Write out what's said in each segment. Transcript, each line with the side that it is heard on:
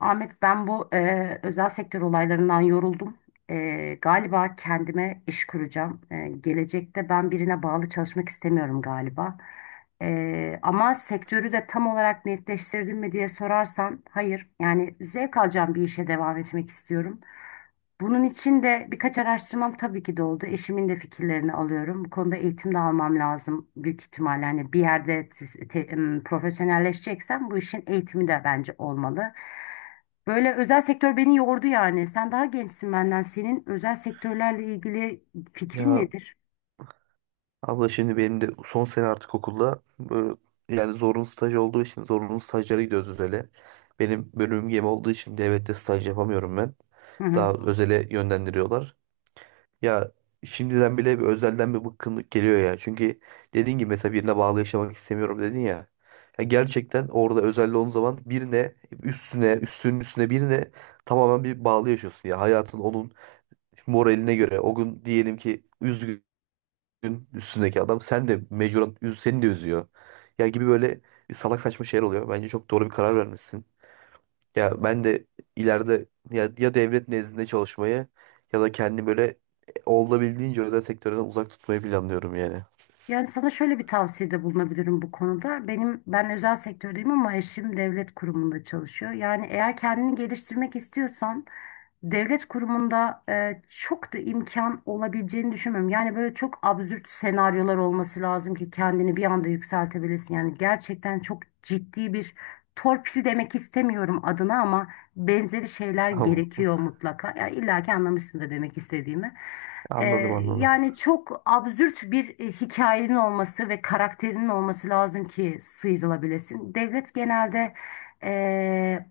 left: Ahmet, ben bu özel sektör olaylarından yoruldum. Galiba kendime iş kuracağım. Gelecekte ben birine bağlı çalışmak istemiyorum galiba. Ama sektörü de tam olarak netleştirdim mi diye sorarsan hayır. Yani zevk alacağım bir işe devam etmek istiyorum. Bunun için de birkaç araştırmam tabii ki de oldu. Eşimin de fikirlerini alıyorum. Bu konuda eğitim de almam lazım büyük ihtimalle. Hani bir yerde profesyonelleşeceksem bu işin eğitimi de bence olmalı. Böyle özel sektör beni yordu yani. Sen daha gençsin benden. Senin özel sektörlerle ilgili fikrin
right: Ya
left: nedir?
right: abla şimdi benim de son sene artık okulda böyle, yani zorunlu staj olduğu için zorunlu stajlara gidiyoruz özele. Benim bölümüm gemi olduğu için devlette staj yapamıyorum ben.
left: Hı hı.
right: Daha özele yönlendiriyorlar. Ya şimdiden bile bir özelden bir bıkkınlık geliyor ya. Çünkü dediğin gibi mesela birine bağlı yaşamak istemiyorum dedin ya. Ya gerçekten orada özelde olduğun zaman birine üstüne üstünün üstüne birine tamamen bir bağlı yaşıyorsun ya. Hayatın onun moraline göre o gün diyelim ki üzgün üstündeki adam sen de mecburen seni de üzüyor. Ya gibi böyle bir salak saçma şeyler oluyor. Bence çok doğru bir karar vermişsin. Ya ben de ileride ya, ya devlet nezdinde çalışmayı ya da kendini böyle olabildiğince özel sektörden uzak tutmayı planlıyorum yani.
left: Yani sana şöyle bir tavsiyede bulunabilirim bu konuda. Ben özel sektördeyim ama eşim devlet kurumunda çalışıyor. Yani eğer kendini geliştirmek istiyorsan devlet kurumunda çok da imkan olabileceğini düşünmüyorum. Yani böyle çok absürt senaryolar olması lazım ki kendini bir anda yükseltebilesin. Yani gerçekten çok ciddi bir torpil demek istemiyorum adına ama benzeri şeyler
right: Tamam.
left: gerekiyor mutlaka. Ya illa ki anlamışsındır demek istediğimi. E,
right: Anladım anladım.
left: Yani çok absürt bir hikayenin olması ve karakterinin olması lazım ki sıyrılabilesin. Devlet genelde e,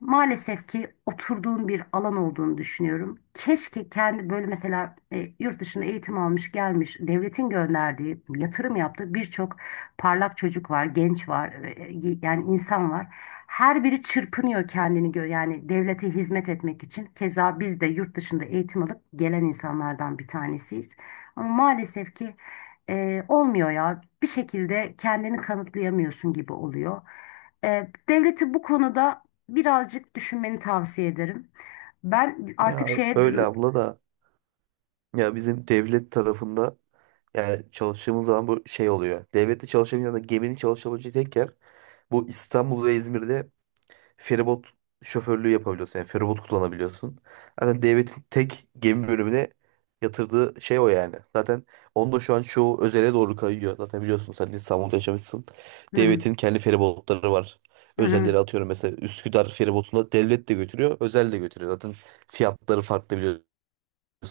left: maalesef ki oturduğun bir alan olduğunu düşünüyorum. Keşke kendi böyle mesela yurt dışında eğitim almış gelmiş devletin gönderdiği yatırım yaptığı birçok parlak çocuk var, genç var, yani insan var. Her biri çırpınıyor kendini yani devlete hizmet etmek için. Keza biz de yurt dışında eğitim alıp gelen insanlardan bir tanesiyiz. Ama maalesef ki olmuyor ya, bir şekilde kendini kanıtlayamıyorsun gibi oluyor. Devleti bu konuda birazcık düşünmeni tavsiye ederim. Ben artık
right: Ya
left: şeye
right: öyle
left: dön-.
right: abla da ya bizim devlet tarafında yani çalıştığımız zaman bu şey oluyor. Devlette çalışabilen ya da geminin çalışabileceği tek yer bu İstanbul ve İzmir'de feribot şoförlüğü yapabiliyorsun. Yani feribot kullanabiliyorsun. Zaten devletin tek gemi bölümüne yatırdığı şey o yani. Zaten onu da şu an çoğu özele doğru kayıyor. Zaten biliyorsun sen de İstanbul'da yaşamışsın.
left: Hı,
right: Devletin kendi feribotları var.
left: hı, hı.
right: Özelleri atıyorum mesela Üsküdar feribotunda devlet de götürüyor, özel de götürüyor. Zaten fiyatları farklı biliyorsun.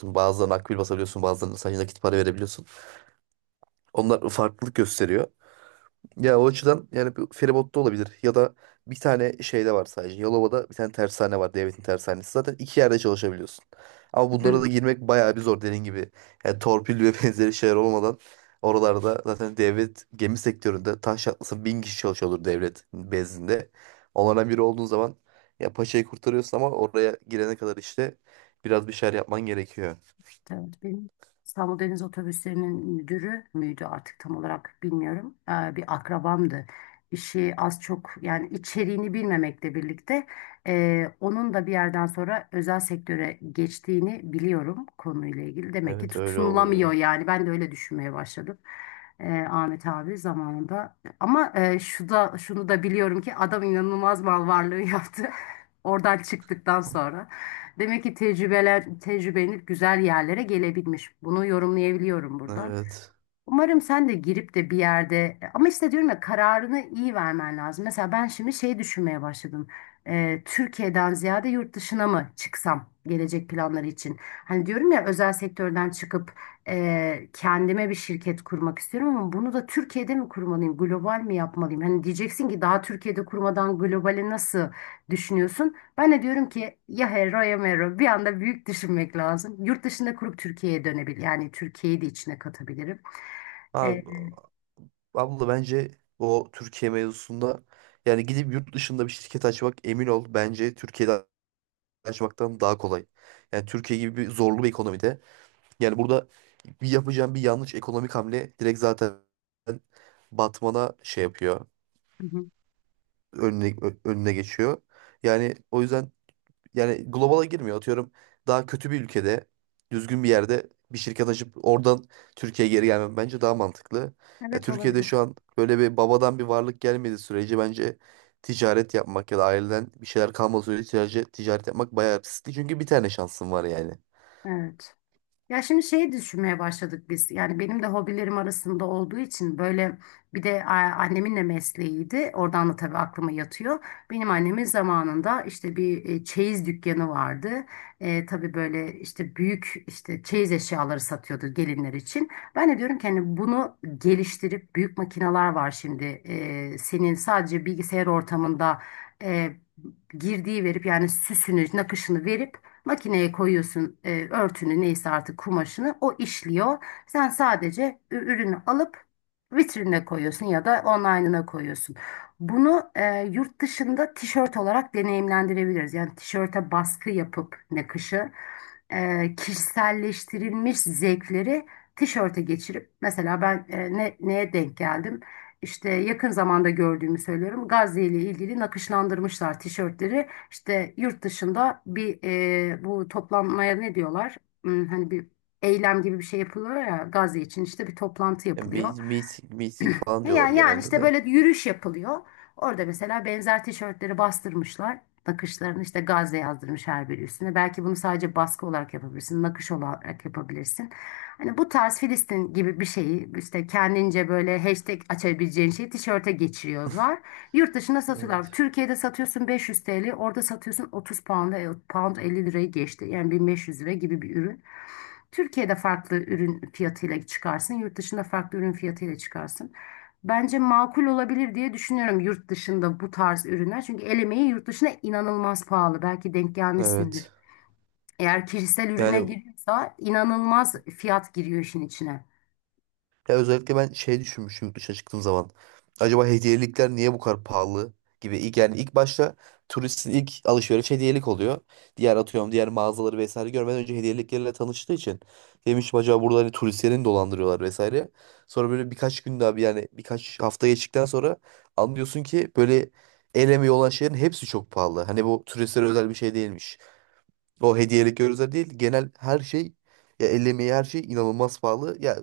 right: Bazılarına akbil basabiliyorsun, bazılarına sadece nakit para verebiliyorsun. Onlar farklılık gösteriyor. Ya o açıdan yani bir feribotta olabilir. Ya da bir tane şeyde var sadece. Yalova'da bir tane tersane var. Devletin tersanesi. Zaten iki yerde çalışabiliyorsun. Ama bunlara da girmek bayağı bir zor dediğin gibi. Yani torpil ve benzeri şeyler olmadan oralarda zaten devlet gemi sektöründe taş çatlasın 1.000 kişi çalışıyordur devlet bezdinde. Onlardan biri olduğun zaman ya paçayı kurtarıyorsun ama oraya girene kadar işte biraz bir şeyler yapman gerekiyor.
left: Evet, benim İstanbul Deniz Otobüsleri'nin müdürü müydü artık tam olarak bilmiyorum. Bir akrabamdı. İşi az çok, yani içeriğini bilmemekle birlikte, onun da bir yerden sonra özel sektöre geçtiğini biliyorum konuyla ilgili. Demek ki
right: Evet öyle
left: tutunulamıyor,
right: oluyor.
left: yani ben de öyle düşünmeye başladım. Ahmet abi zamanında, ama şu da, şunu da biliyorum ki, adam inanılmaz mal varlığı yaptı. Oradan çıktıktan sonra. Demek ki tecrübelenip güzel yerlere gelebilmiş. Bunu yorumlayabiliyorum buradan.
right: Evet.
left: Umarım sen de girip de bir yerde, ama işte diyorum ya, kararını iyi vermen lazım. Mesela ben şimdi şey düşünmeye başladım. Türkiye'den ziyade yurt dışına mı çıksam gelecek planları için? Hani diyorum ya, özel sektörden çıkıp kendime bir şirket kurmak istiyorum, ama bunu da Türkiye'de mi kurmalıyım, global mi yapmalıyım? Hani diyeceksin ki daha Türkiye'de kurmadan globali nasıl düşünüyorsun? Ben de diyorum ki, ya hero ya mero, bir anda büyük düşünmek lazım. Yurt dışında kurup Türkiye'ye dönebilir, yani Türkiye'yi de içine katabilirim. E,
right: Abi Abla bence o Türkiye mevzusunda yani gidip yurt dışında bir şirket açmak emin ol bence Türkiye'de açmaktan daha kolay. Yani Türkiye gibi bir zorlu bir ekonomide yani burada bir yapacağın bir yanlış ekonomik hamle direkt zaten batmana şey yapıyor.
left: hı hı.
right: Önüne geçiyor. Yani o yüzden yani globala girmiyor. Atıyorum daha kötü bir ülkede düzgün bir yerde bir şirket açıp oradan Türkiye'ye geri gelmem bence daha mantıklı. Ya
left: Evet,
right: Türkiye'de
left: olabilir.
right: şu an böyle bir babadan bir varlık gelmediği sürece bence ticaret yapmak ya da aileden bir şeyler kalmadığı sürece ticaret yapmak bayağı riskli. Çünkü bir tane şansın var yani.
left: Evet. Ya şimdi şeyi düşünmeye başladık biz. Yani benim de hobilerim arasında olduğu için böyle, bir de annemin de mesleğiydi. Oradan da tabii aklıma yatıyor. Benim annemin zamanında işte bir çeyiz dükkanı vardı. Tabii böyle işte büyük, işte çeyiz eşyaları satıyordu gelinler için. Ben de diyorum ki, hani bunu geliştirip büyük makineler var şimdi. Senin sadece bilgisayar ortamında e, girdiği verip, yani süsünü, nakışını verip makineye koyuyorsun, örtünü neyse artık, kumaşını o işliyor. Sen sadece ürünü alıp vitrinine koyuyorsun ya da online'ına koyuyorsun. Bunu yurt dışında tişört olarak deneyimlendirebiliriz. Yani tişörte baskı yapıp, nakışı kişiselleştirilmiş zevkleri tişörte geçirip, mesela ben neye denk geldim? İşte yakın zamanda gördüğümü söylüyorum. Gazze ile ilgili nakışlandırmışlar tişörtleri. İşte yurt dışında bir bu toplanmaya ne diyorlar? Hani bir eylem gibi bir şey yapılıyor ya, Gazze için işte bir toplantı
right: E,
left: yapılıyor.
right: meeting falan
left: E
right: diyorlar
left: Yani, yani
right: genelde
left: işte
right: de.
left: böyle yürüyüş yapılıyor. Orada mesela benzer tişörtleri bastırmışlar. Nakışlarını işte Gazze yazdırmış her biri üstüne. Belki bunu sadece baskı olarak yapabilirsin, nakış olarak yapabilirsin. Hani bu tarz Filistin gibi bir şeyi, işte kendince böyle hashtag açabileceğin şeyi tişörte geçiriyorlar. Yurt dışında satıyorlar.
right: Evet.
left: Türkiye'de satıyorsun 500 TL, orada satıyorsun 30 pound'a, pound 50 lirayı geçti. Yani 1500 lira gibi bir ürün. Türkiye'de farklı ürün fiyatıyla çıkarsın, yurt dışında farklı ürün fiyatıyla çıkarsın. Bence makul olabilir diye düşünüyorum yurt dışında bu tarz ürünler. Çünkü el emeği yurt dışında inanılmaz pahalı. Belki denk gelmişsindir.
right: Evet.
left: Eğer kişisel
right: Yani
left: ürüne giriyorsa inanılmaz fiyat giriyor işin içine.
right: ya özellikle ben şey düşünmüşüm yurt dışına çıktığım zaman. Acaba hediyelikler niye bu kadar pahalı gibi. İlk, yani ilk başta turistin ilk alışveriş hediyelik oluyor. Diğer atıyorum diğer mağazaları vesaire görmeden önce hediyeliklerle tanıştığı için. Demiştim acaba burada hani turistlerini mi dolandırıyorlar vesaire. Sonra böyle birkaç gün daha yani birkaç hafta geçtikten sonra anlıyorsun ki böyle el emeği olan şeylerin hepsi çok pahalı. Hani bu turistlere özel bir şey değilmiş. O hediyelik gözler değil. Genel her şey ya el emeği her şey inanılmaz pahalı. Ya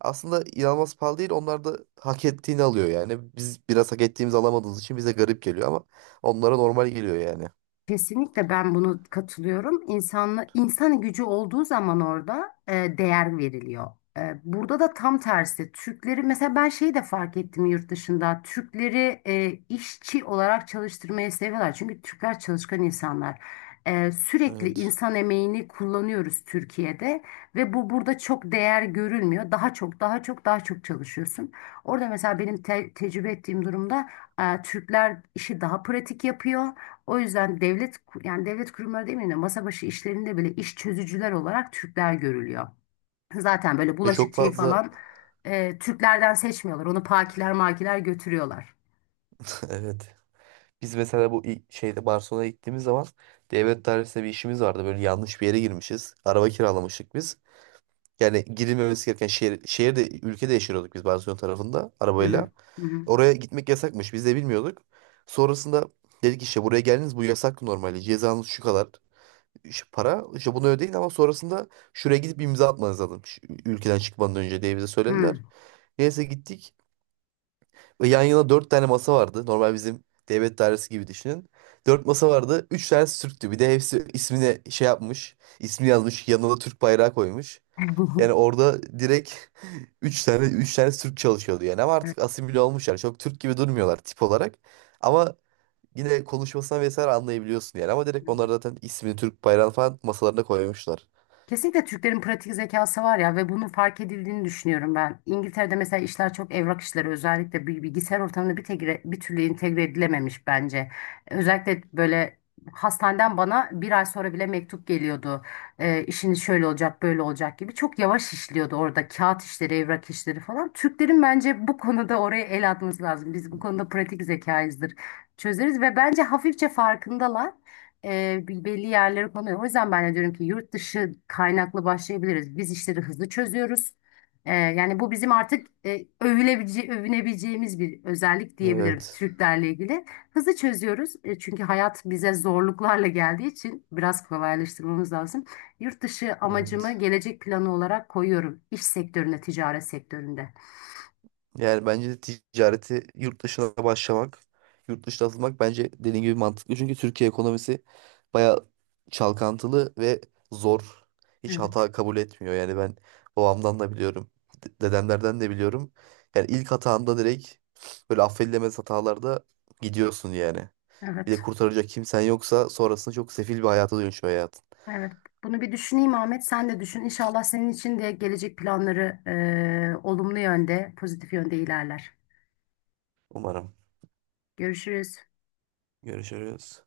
right: aslında inanılmaz pahalı değil. Onlar da hak ettiğini alıyor yani. Biz biraz hak ettiğimizi alamadığımız için bize garip geliyor ama onlara normal geliyor yani.
left: Kesinlikle ben bunu katılıyorum. İnsanla, insan gücü olduğu zaman orada değer veriliyor. Burada da tam tersi. Türkleri mesela, ben şeyi de fark ettim yurt dışında. Türkleri işçi olarak çalıştırmayı seviyorlar. Çünkü Türkler çalışkan insanlar. Sürekli
right: Evet.
left: insan emeğini kullanıyoruz Türkiye'de, ve bu burada çok değer görülmüyor. Daha çok, daha çok, daha çok çalışıyorsun. Orada mesela benim tecrübe ettiğim durumda Türkler işi daha pratik yapıyor. O yüzden devlet, yani devlet kurumları demeyeyim de, masa başı işlerinde bile iş çözücüler olarak Türkler görülüyor. Zaten böyle
right: Ve çok
left: bulaşıkçıyı
right: fazla
left: falan Türklerden seçmiyorlar. Onu pakiler makiler götürüyorlar.
right: evet. Biz mesela bu şeyde Barcelona'ya gittiğimiz zaman devlet dairesinde bir işimiz vardı. Böyle yanlış bir yere girmişiz. Araba kiralamıştık biz. Yani girilmemesi gereken şehirde, ülkede yaşıyorduk biz Barcelona tarafında
left: Hı hı.
right: arabayla.
left: Hı hı.
right: Oraya gitmek yasakmış. Biz de bilmiyorduk. Sonrasında dedik işte buraya geldiniz bu yasak normalde. Cezanız şu kadar şu para. İşte bunu ödeyin ama sonrasında şuraya gidip bir imza atmanız lazım. Şu ülkeden çıkmadan önce diye bize söylediler.
left: Hı.
right: Neyse gittik. Ve yan yana dört tane masa vardı. Normal bizim devlet dairesi gibi düşünün. Dört masa vardı. Üç tanesi Türktü. Bir de hepsi ismine şey yapmış. İsmi yazmış. Yanına da Türk bayrağı koymuş. Yani orada direkt üç tane Türk çalışıyordu yani ama
left: Evet.
right: artık asimile olmuşlar. Çok Türk gibi durmuyorlar tip olarak. Ama yine konuşmasına vesaire anlayabiliyorsun yani. Ama direkt onlar zaten ismini Türk bayrağını falan masalarına koymuşlar.
left: Kesinlikle Türklerin pratik zekası var ya, ve bunun fark edildiğini düşünüyorum ben. İngiltere'de mesela işler, çok evrak işleri özellikle, bilgisayar ortamında bir türlü entegre edilememiş bence. Özellikle böyle hastaneden bana bir ay sonra bile mektup geliyordu. İşiniz şöyle olacak, böyle olacak gibi, çok yavaş işliyordu orada kağıt işleri, evrak işleri falan. Türklerin bence bu konuda oraya el atması lazım. Biz bu konuda pratik zekayızdır, çözeriz, ve bence hafifçe farkındalar, belli yerlere konuyor. O yüzden ben de diyorum ki, yurt dışı kaynaklı başlayabiliriz. Biz işleri hızlı çözüyoruz. Yani bu bizim artık, övünebileceğimiz bir özellik diyebiliriz
right: Evet.
left: Türklerle ilgili. Hızlı çözüyoruz. Çünkü hayat bize zorluklarla geldiği için, biraz kolaylaştırmamız lazım. Yurt dışı amacımı
right: Evet.
left: gelecek planı olarak koyuyorum. İş sektöründe, ticaret sektöründe.
right: Yani bence de ticareti yurt dışına başlamak, yurt dışına atılmak bence dediğin gibi mantıklı. Çünkü Türkiye ekonomisi bayağı çalkantılı ve zor. Hiç
left: Evet,
right: hata kabul etmiyor. Yani ben babamdan da biliyorum, dedemlerden de biliyorum. Yani ilk hatanda direkt böyle affedilemez hatalarda gidiyorsun yani. Bir de
left: evet.
right: kurtaracak kimsen yoksa sonrasında çok sefil bir hayata dönüşüyor hayatın.
left: Evet, bunu bir düşüneyim Ahmet. Sen de düşün. İnşallah senin için de gelecek planları olumlu yönde, pozitif yönde ilerler.
right: Umarım.
left: Görüşürüz.
right: Görüşürüz.